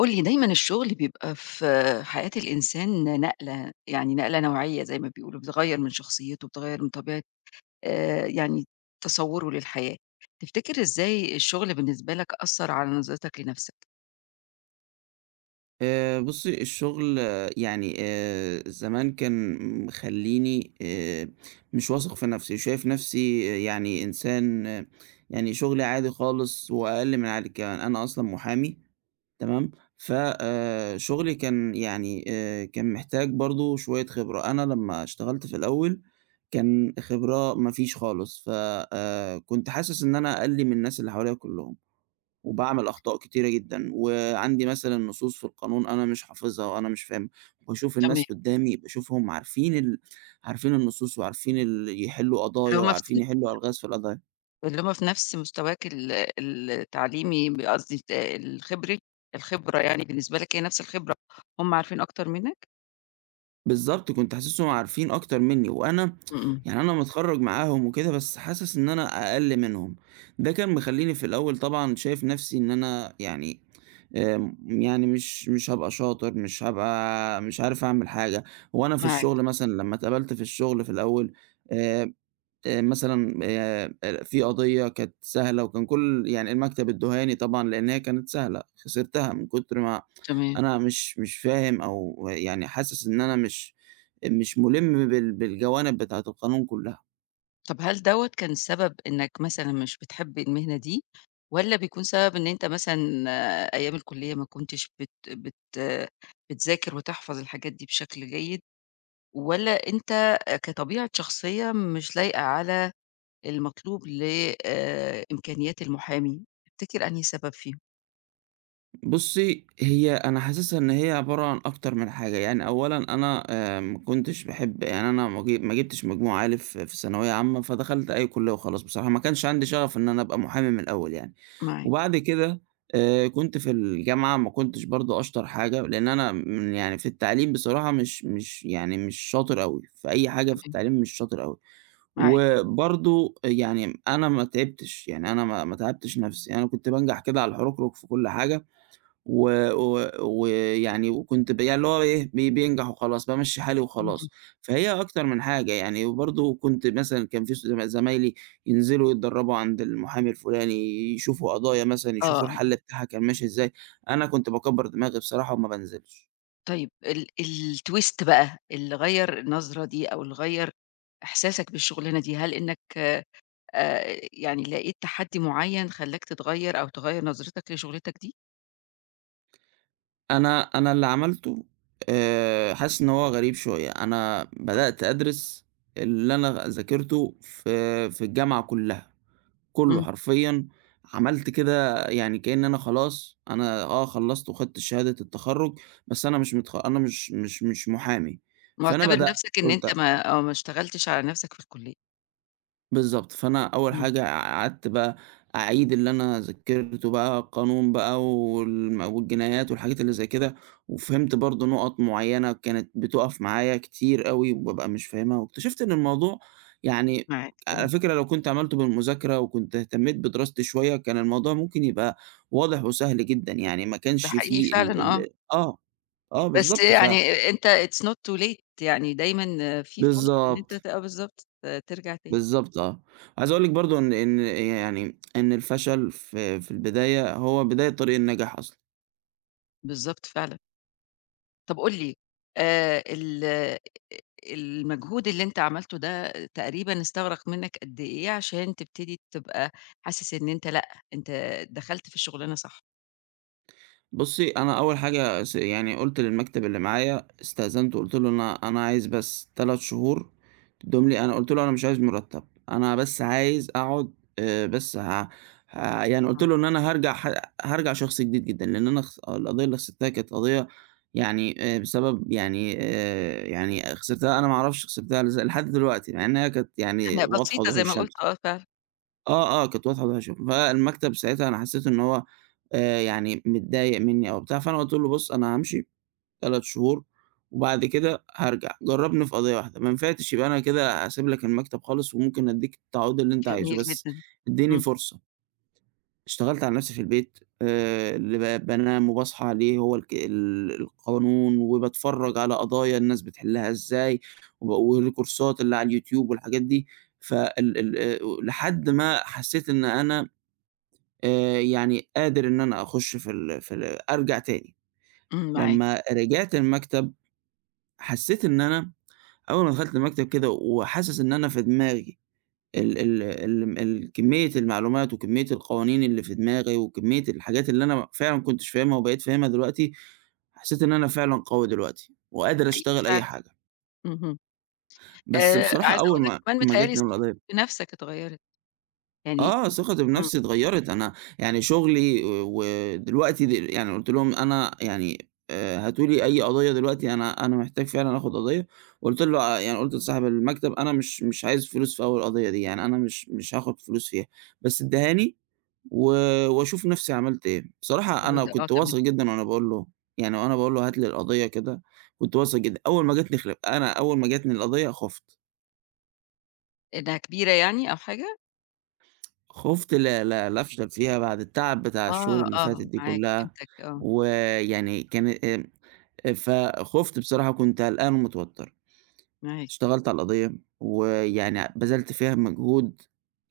قُل لي دايمًا الشغل بيبقى في حياة الإنسان نقلة، يعني نقلة نوعية زي ما بيقولوا، بتغيّر من شخصيته، بتغيّر من طبيعة، يعني تصوّره للحياة. تفتكر إزاي الشغل بالنسبة لك أثّر على نظرتك لنفسك؟ بُصّي، الشغل يعني زمان كان مخلّيني مش واثق في نَفْسي، شايف نَفْسي يعني إنسان يعني شغلي عادي خالص وأقل من عادي كمان، أنا أصلًا محامي. تمام. ف شغلي كان يعني كان محتاج برضه شوية خبرة، أنا لمّا اشتغلت في الأول كان خبرة ما فيش خالص، ف كنت حاسس إن أنا أقل من الناس اللي حواليّا كلّهم. وباعمل أخطاء كتيرة جدًا، وعندي مثلًا نصوص في القانون أنا مش حافظها وأنا مش فاهمها، وباشوف تمام. الناس قدّامي باشوفهم عارفين عارفين النصوص وعارفين يحلّوا اللي قضايا هُم في وعارفين س يحلّوا ألغاز في القضايا. اللي هُم في نفس مستواك التعليمي، قصدي الت الخبري الخبرة، يعني بالنسبة لك هي نفس الخبرة، هُم عارفين أكتر منك؟ بالضبط، كنت حاسسهم عارفين أكتر منّي، وأنا إمم، إمم، يعني أنا متخرّج معاهم وكده، بس حاسس إن أنا أقل منهم. ده كان مخلّيني في الأول طبعًا شايف نفسي إن أنا يعني آمم، يعني مش هابقى شاطر، مش عارف أعمل حاجة. هو أنا في معاك، الشغل مثلًا لمّا اتقبلت في الشغل في الأول، آآ، مثلًا، في قضية كانت سهلة وكان يعني المكتب ادّاها لي طبعًا لإن هي كانت سهلة، خسرتها من كتر ما تمام. أنا مش فاهم، أو يعني حاسس إن أنا مش مُلِم بالجوانب بتاعة القانون كلها. طب هل دوّة كان سبب إنك مثلًا مش بتحب المهنة دي، والّا بيكون سبب إن أنت مثلًا، أيام الكلية ما كنتش بت بت آه، بتذاكر وتحفظ الحاجات دي بشكل جيد، والّا أنت كطبيعة شخصية مش لايقة على المطلوب ل إمكانيات المحامي؟ تفتكر أنهي سبب فيهم؟ بُصّي، هي أنا حاسسها إن هي عبارة عن أكتر من حاجة، يعني أولًا أنا ما كنتش باحب، يعني أنا ما جِبتش مجموع عالي في ثانوية عامة، فدخلت أي كُلّية وخلاص بصراحة، ما كانش عندي شغف إن أنا أبقى محامي من الأول يعني. معاك، وبعد كده كنت في الجامعة ما كنتش برضه أشطر حاجة، لإن أنا يعني في التعليم بصراحة مش يعني مش شاطر أوي، في أي حاجة في تمام، التعليم مش شاطر أوي. معاك، وبرضه يعني أنا ما تعبتش، يعني أنا ما تعبتش نفسي، أنا كنت بانجح كده على الحرُكرُك في كل حاجة، و و ويعني وكنت ب يعني اللي هو إيه، بينجح وخلاص، بامشّي حالي اهم، وخلاص. فهي أكتر من حاجة يعني، وبرضه كنت مثلًا كان في س زم زمايلي ينزلوا يتدرّبوا عند المحامي الفُلاني، يشوفوا قضايا مثلًا، يشوفوا آه، الحَل بتاعها كان ماشي إزاي، أنا كنت باكبّر دماغي بصراحة وما بانزلش. طيب الtwist بقى اللي غيّر النظرة دي أو اللي غيّر إحساسك بالشغلانة دي، هل إنك يعني لقيت تحدّي معيّن خلّاك تتغيّر أو تغيّر نظرتك لشغلتك دي؟ أنا اللي عملته، حاسس إن هو غريب شوية، أنا بدأت أدرس اللي أنا ذاكرته في الجامعة كُلّها. كله إمم، حرفيًا. عملت كده يعني كأن أنا خلاص أنا خلّصت وخدت شهادة التخرُّج، بس أنا مش متخ أنا مش محامي. فأنا مُعتبر بدأت نَفْسك إن أنت قُلت: ما اشتغلتش على نَفْسك في الكُلّية. بالضبط. فأنا أول إمم، حاجة قعدت بقى أعيد اللي أنا ذاكرته بقى القانون بقى والجنايات والحاجات اللي زي كده، وفهمت برضه نُقط معيّنة كانت بتُقف معايا كتير أوي وبابقى مش فاهمها. واكتشفت إن الموضوع، يعني معاك تمام، على فكرة لو كنت عملته بالمذاكرة وكنت اهتميت بدراستي شوية، كان الموضوع ممكن يبقى واضح وسهل جدًا، يعني ما ده كانش حقيقي في ال فعلًا آه، ال آه، آه، بس بالضبط. يعني أنت it's not too late، يعني دايمًا في فرصة إن أنت بالضبط. ت آه بالضبط، ترجع تاني، بالضبط، آه. عايز أقول لِك برضه إن الفشل في البداية هو بداية طريق النجاح أصلًا. بالضبط فعلًا. طَب قُل لي ال المجهود اللي أنت عملته ده تقريبًا استغرق منّك قد إيه عشان تبتدي تبقى حاسس إن أنت لأ، أنت دخلت في الشغلانة صح؟ بُصّي، أنا أول حاجة يعني قُلت للمكتب اللي معايا استأذنته وقُلت له: "أنا عايز بس 3 شهور تدّيهم لي." أنا قُلت له: "أنا مش عايز مُرتّب، أنا بس عايز أقعد بس ه ه" يعني قُلت آه. له إن أنا هارجع شخص جديد جدًا، لإن أنا خس القضية اللي خسرتها كانت قضية، يعني بسبب، يعني يعني خسرتها أنا ما أعرفش خسرتها لحد دلوقتي، مع إن هي كانت يعني هي واضحة بسيطة وضوح زي ما قُلت الشمس. آه فعلًا، آه، آه، كانت واضحة ووحشة. فالمكتب ساعتها أنا حسّيت إن هو يعني متضايق منّي أو بتاع، فأنا قُلت له: "بُص أنا هامشي 3 شهور وبعد كده هارجع، جرّبني في قضية واحدة، ما نفعتش يبقى أنا كده هاسيب لك المكتب خالص وممكن أدّيك التعويض اللي أنت عايزه، جميل بس جدًا. ادّيني إمم، فرصة." اشتغلت على نَفْسي في البيت، اللي بانام وباصحى عليه هو الك ال القانون، وباتفرّج على قضايا الناس بتحلّها إزاي، والكورسات اللي على اليوتيوب والحاجات دي. فال ال لحد ما حسّيت إن أنا يعني قادر إن أنا أخُش في ال في ال أرجع تاني. إمم، معاك لمّا رجعت المكتب حسّيت إن أنا أول ما دخلت المكتب كده وحاسس إن أنا في دماغي، ال ال ال ال كمية المعلومات وكمية القوانين اللي في دماغي وكمية الحاجات اللي أنا فعلًا ما كنتش فاهمها وبقيت فاهمها دلوقتي، حسّيت إن أنا فعلًا قوي دلوقتي وقادر حقيقي أشتغل أي فعلًا، حاجة. اهم. بس بصراحة عايزة أول أقول لك ما كمان متهيأ لي جاتني ثقتك القضية، بنفسك اتغيّرت، يعني آه، ثقتي إمم، بنفسي اتغيّرت، أنا يعني شغلي، آه، ودلوقتي يعني قُلت لهم أنا يعني، هاتوا لي أي قضية دلوقتي، أنا محتاج فعلًا آخُد قضية. قُلت له، آه، يعني قُلت لصاحب المكتب أنا مش عايز فلوس في أول قضية دي، يعني أنا مش هاخُد فلوس فيها، بس ادّيها لي و وأشوف نفسي عملت إيه. بصراحة حلو أنا ده، آه كنت تمام، واثق جدًا وأنا باقول له، يعني وأنا باقول له هات لي القضية كده، كنت واثق جدًا. أول ما جات لي خل أنا أول ما جاتني القضية خُفت. إنها كبيرة يعني أو حاجة؟ خُفت ل ل لأفشل فيها بعد التعب بتاع آه، الشهور اللي آه، فاتت دي معاك كلّها، فهمتك آه، ويعني كان، فخُفت بصراحة، كنت قلقان ومتوتّر. معاك اشتغلت على القضية، ويعني بذلت فيها مجهود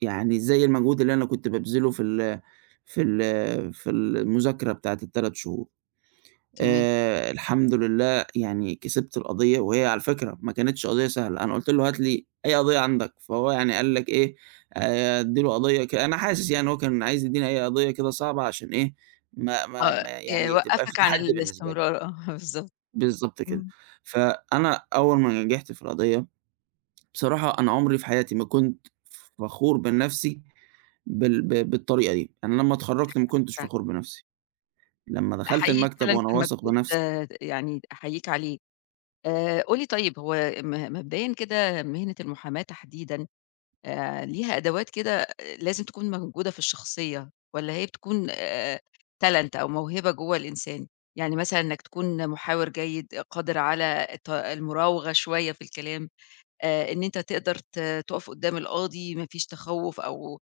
يعني زي المجهود اللي أنا كنت بابذله في المذاكرة بتاعة ال3 شهور. تمام، الحمد لله، يعني كسبت القضية، وهي على فكرة ما كانتش قضية سهلة. أنا قُلت له: "هات لي أي قضية عندك." فهو يعني قال لك إيه، أدّي له قضية ك أنا حاسس يعني هو كان عايز يدّيني أي قضية كده صعبة عشان إيه، ما ما آه، ما يعني تبقى في وقّفك عن تحدي بالنسبة لي. الاستمرار، بالضبط، بالضبط كده. إمم، فأنا أول ما نجحت في القضية، بصراحة أنا عمري في حياتي ما كنت فخور بنَفْسي بالطريقة دي. أنا لمّا اتخرّجت عندك ما حق كنتش فعلًا، فخور بنَفْسي، لمّا دخلت حقيقي المكتب فعلًا وأنا كان واثق مجهود بنَفْسي. يعني أحييك عليه. قُل لي طيب هو مبدئيًا كده مهنة المحاماة تحديدًا ليها أدوات كده لازم تكون موجودة في الشخصية، والّا هي بتكون talent أو موهبة جوّه الإنسان؟ يعني مثلًا إنك تكون محاور جيد، قادر على المراوغة شوية في الكلام، إن أنت تقدر تقف قدّام القاضي ما فيش تخوّف أو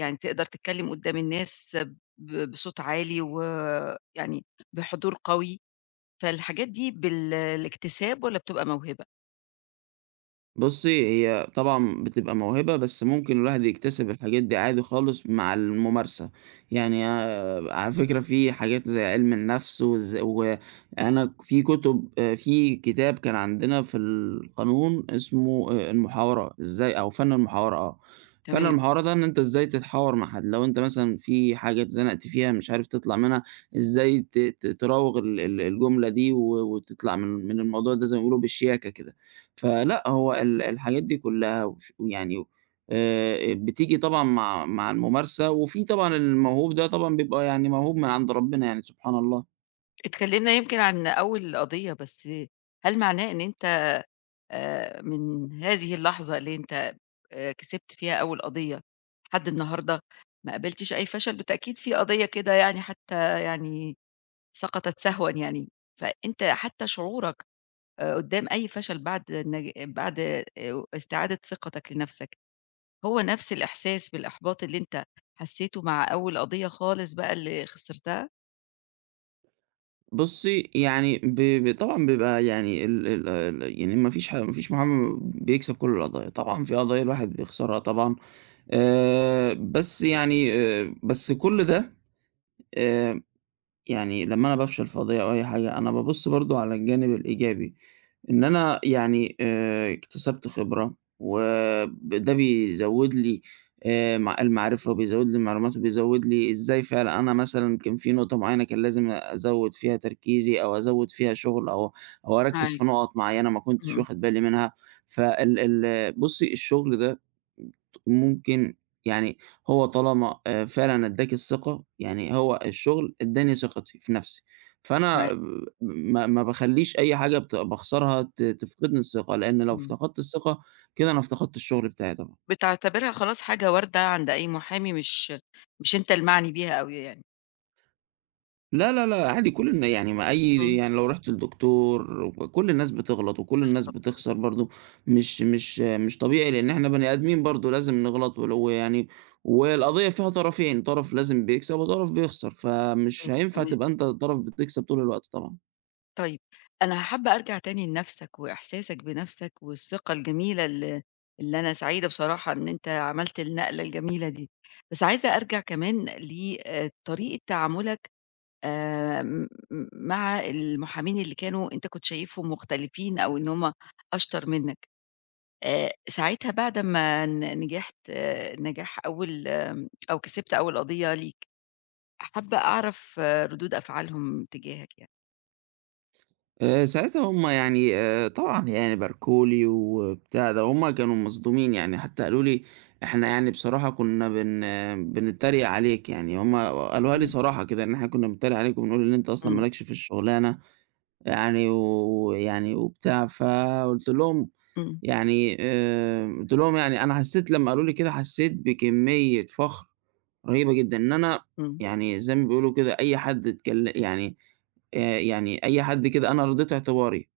يعني تقدر تتكلّم قدّام الناس بصوت عالي ويعني بحضور قوي، فالحاجات دي بالاكتساب والّا بتبقى موهبة؟ بُصّي، هي طبعًا بتبقى موهبة، بس ممكن الواحد يكتسب الحاجات دي عادي خالص مع الممارسة، يعني على فكرة في حاجات زي علم النفس، وأنا في كتب، في كتاب كان عندنا في القانون اسمه، المحاورة، إزاي، أو فن المحاورة، آه، فن تمام. المحاورة ده إن أنت إزاي تتحاور مع حد، لو أنت مثلًا في حاجة اتزنقت فيها مش عارف تطلع منها، إزاي ت ت تراوغ ال ال الجملة دي وتطلع من الموضوع ده زي ما بيقولوا بالشياكة كده. فلأ، هو الحاجات دي كلّها، ويعني بتيجي طبعًا مع الممارسة، وفي طبعًا الموهوب ده طبعًا بيبقى يعني موهوب من عند ربنا، يعني سبحان الله. اتكلمنا يمكن عن أول قضية، بس هل معناه إن أنت من هذه اللحظة اللي أنت كسبت فيها أول قضية لحد النهارده ما قابلتش أي فشل؟ بالتأكيد في قضية كده يعني حتى يعني سقطت سهوا يعني، فأنت حتى شعورك قدّام أي فشل بعد استعادة ثقتك لنفسك، هو نفس الإحساس بالإحباط اللي أنت حسيته مع أول قضية خالص بقى اللي خسرتها؟ بُصّي، يعني ب ب طبعًا بيبقى يعني ال ال ال يعني ما فيش ما فيش محامي بيكسب كل القضايا، طبعًا في قضايا الواحد بيخسرها طبعًا، بس يعني بس كل ده آآ يعني لمّا أنا بافشل في قضية أو أي حاجة، أنا بابُص برضه على الجانب الإيجابي. إن أنا يعني اكتسبت خبرة، وده بيزوّد لي مع المعرفة وبيزوّد لي المعلومات وبيزوّد لي إزاي. فعلًا أنا مثلًا كان في نقطة معيّنة كان لازم أزوّد فيها تركيزي أو أزوّد فيها شغل أو أركّز معاك، في نُقط معيّنة ما كنتش إمم. واخد بالي منها. فال ال بُصّي الشغل ده ممكن، يعني هو طالما فعلًا ادّاك الثقة، يعني هو الشغل ادّاني ثقتي في نَفْسي. فأنا معاك، ما باخلّيش أي حاجة باخسرها تفقدني الثقة، لإن لو إمم. افتقدت الثقة كده أنا افتقدت الشغل بتاعي طبعًا. بتعتبرها خلاص حاجة واردة عند أي محامي، مش أنت المعني بيها أوي يعني. لا، لا، لا، عادي. كل الن يعني ما أي إمم. يعني لو رُحت لدكتور، كل الناس بتغلط وكل الناس بالضبط، بتخسر بالضبط، برضه، مش طبيعي، لإن إحنا بني آدمين برضه لازم نغلط، ويعني والقضية فيها طرفين، طرف لازم بيكسب وطرف بيخسر، فمش بالضبط، هينفع تمام. تبقى أنت طرف بتكسب طول الوقت طبعًا. طيب أنا حابة أرجع تاني لنفسك وإحساسك بنفسك والثقة الجميلة اللي أنا سعيدة بصراحة إن أنت عملت النقلة الجميلة دي، بس عايزة أرجع كمان ل طريقة تعاملك، آآ، م مع المحامين اللي أنت كنت شايفهم مختلفين أو إن هم أشطر منك. ساعتها بعد ما نجحت آه، نجاح أول، أو كسبت أول قضية ليك، حابة أعرف ردود أفعالهم تجاهك يعني. ساعتها هُم يعني، طبعًا يعني باركوا لي وبتاع ده، هُم كانوا مصدومين، يعني حتى قالوا لي: "إحنا يعني بصراحة كنا بن آه، بنتريق عليك." يعني هُم قالوها لي إمم، صراحة كده، إن إحنا كنا بنتريق عليك وبنقول إن أنت أصلًا ما إمم، لكش في الشغلانة يعني، وبتاع، فقُلت لهم إمم، يعني قُلت لهم يعني أنا حسّيت لمّا قالوا لي كده، حسّيت بكمية فخر رهيبة جدًا، إن أنا إمم، يعني زي ما بيقولوا كده أي حد اتكل، يعني يعني أي حد كده أنا رضيت اعتباري،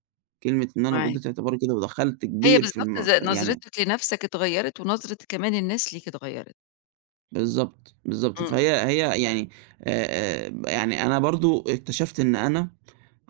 كلمة إن أنا معاك. رضيت اعتباري كده ودخلت هي كبير في بالضبط يعني. نظرتك لنفسك اتغيّرت ونظرة كمان الناس ليك اتغيّرت. بالضبط، بالضبط. إمم، فهي يعني، آآ، يعني أنا برضه اكتشفت إن أنا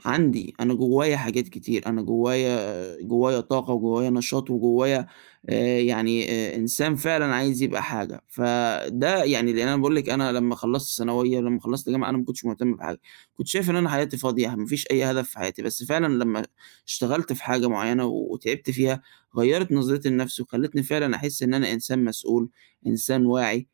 عندي، أنا جوايا حاجات كتير، أنا جوايا جوايا طاقة وجوايا نشاط وجوايا، يعني، إنسان فعلًا عايز يبقى حاجة. فده يعني، لإن أنا باقول لِك أنا لمّا خلّصت ثانوية ولمّا خلّصت جامعة أنا ما كنتش مهتم بحاجة، كنت شايف إن أنا حياتي فاضية، ما فيش أي هدف في حياتي، بس فعلًا لمّا اشتغلت في حاجة معيّنة وتعبت فيها غيّرت نظرتي لنفسي، وخلّتني فعلًا أحس إن أنا إنسان مسؤول، إنسان واعي،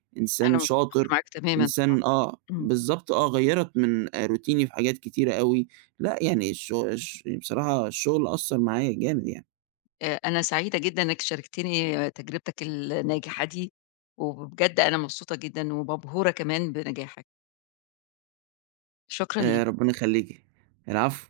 أنا إنسان متفقة شاطر، معاك تمامًا طبعًا. إنسان، آه، إمم. بالضبط، آه، غيّرت من روتيني في حاجات كتيرة أوي. لأ يعني، الش الش بصراحة الشغل أثّر معايا جامد يعني. أنا سعيدة جدًا إنك شاركتني تجربتك الناجحة دي، وبجد أنا مبسوطة جدًا ومبهورة كمان بنجاحك. شكرًا ليك. ربنا يخلّيكِ. العفو.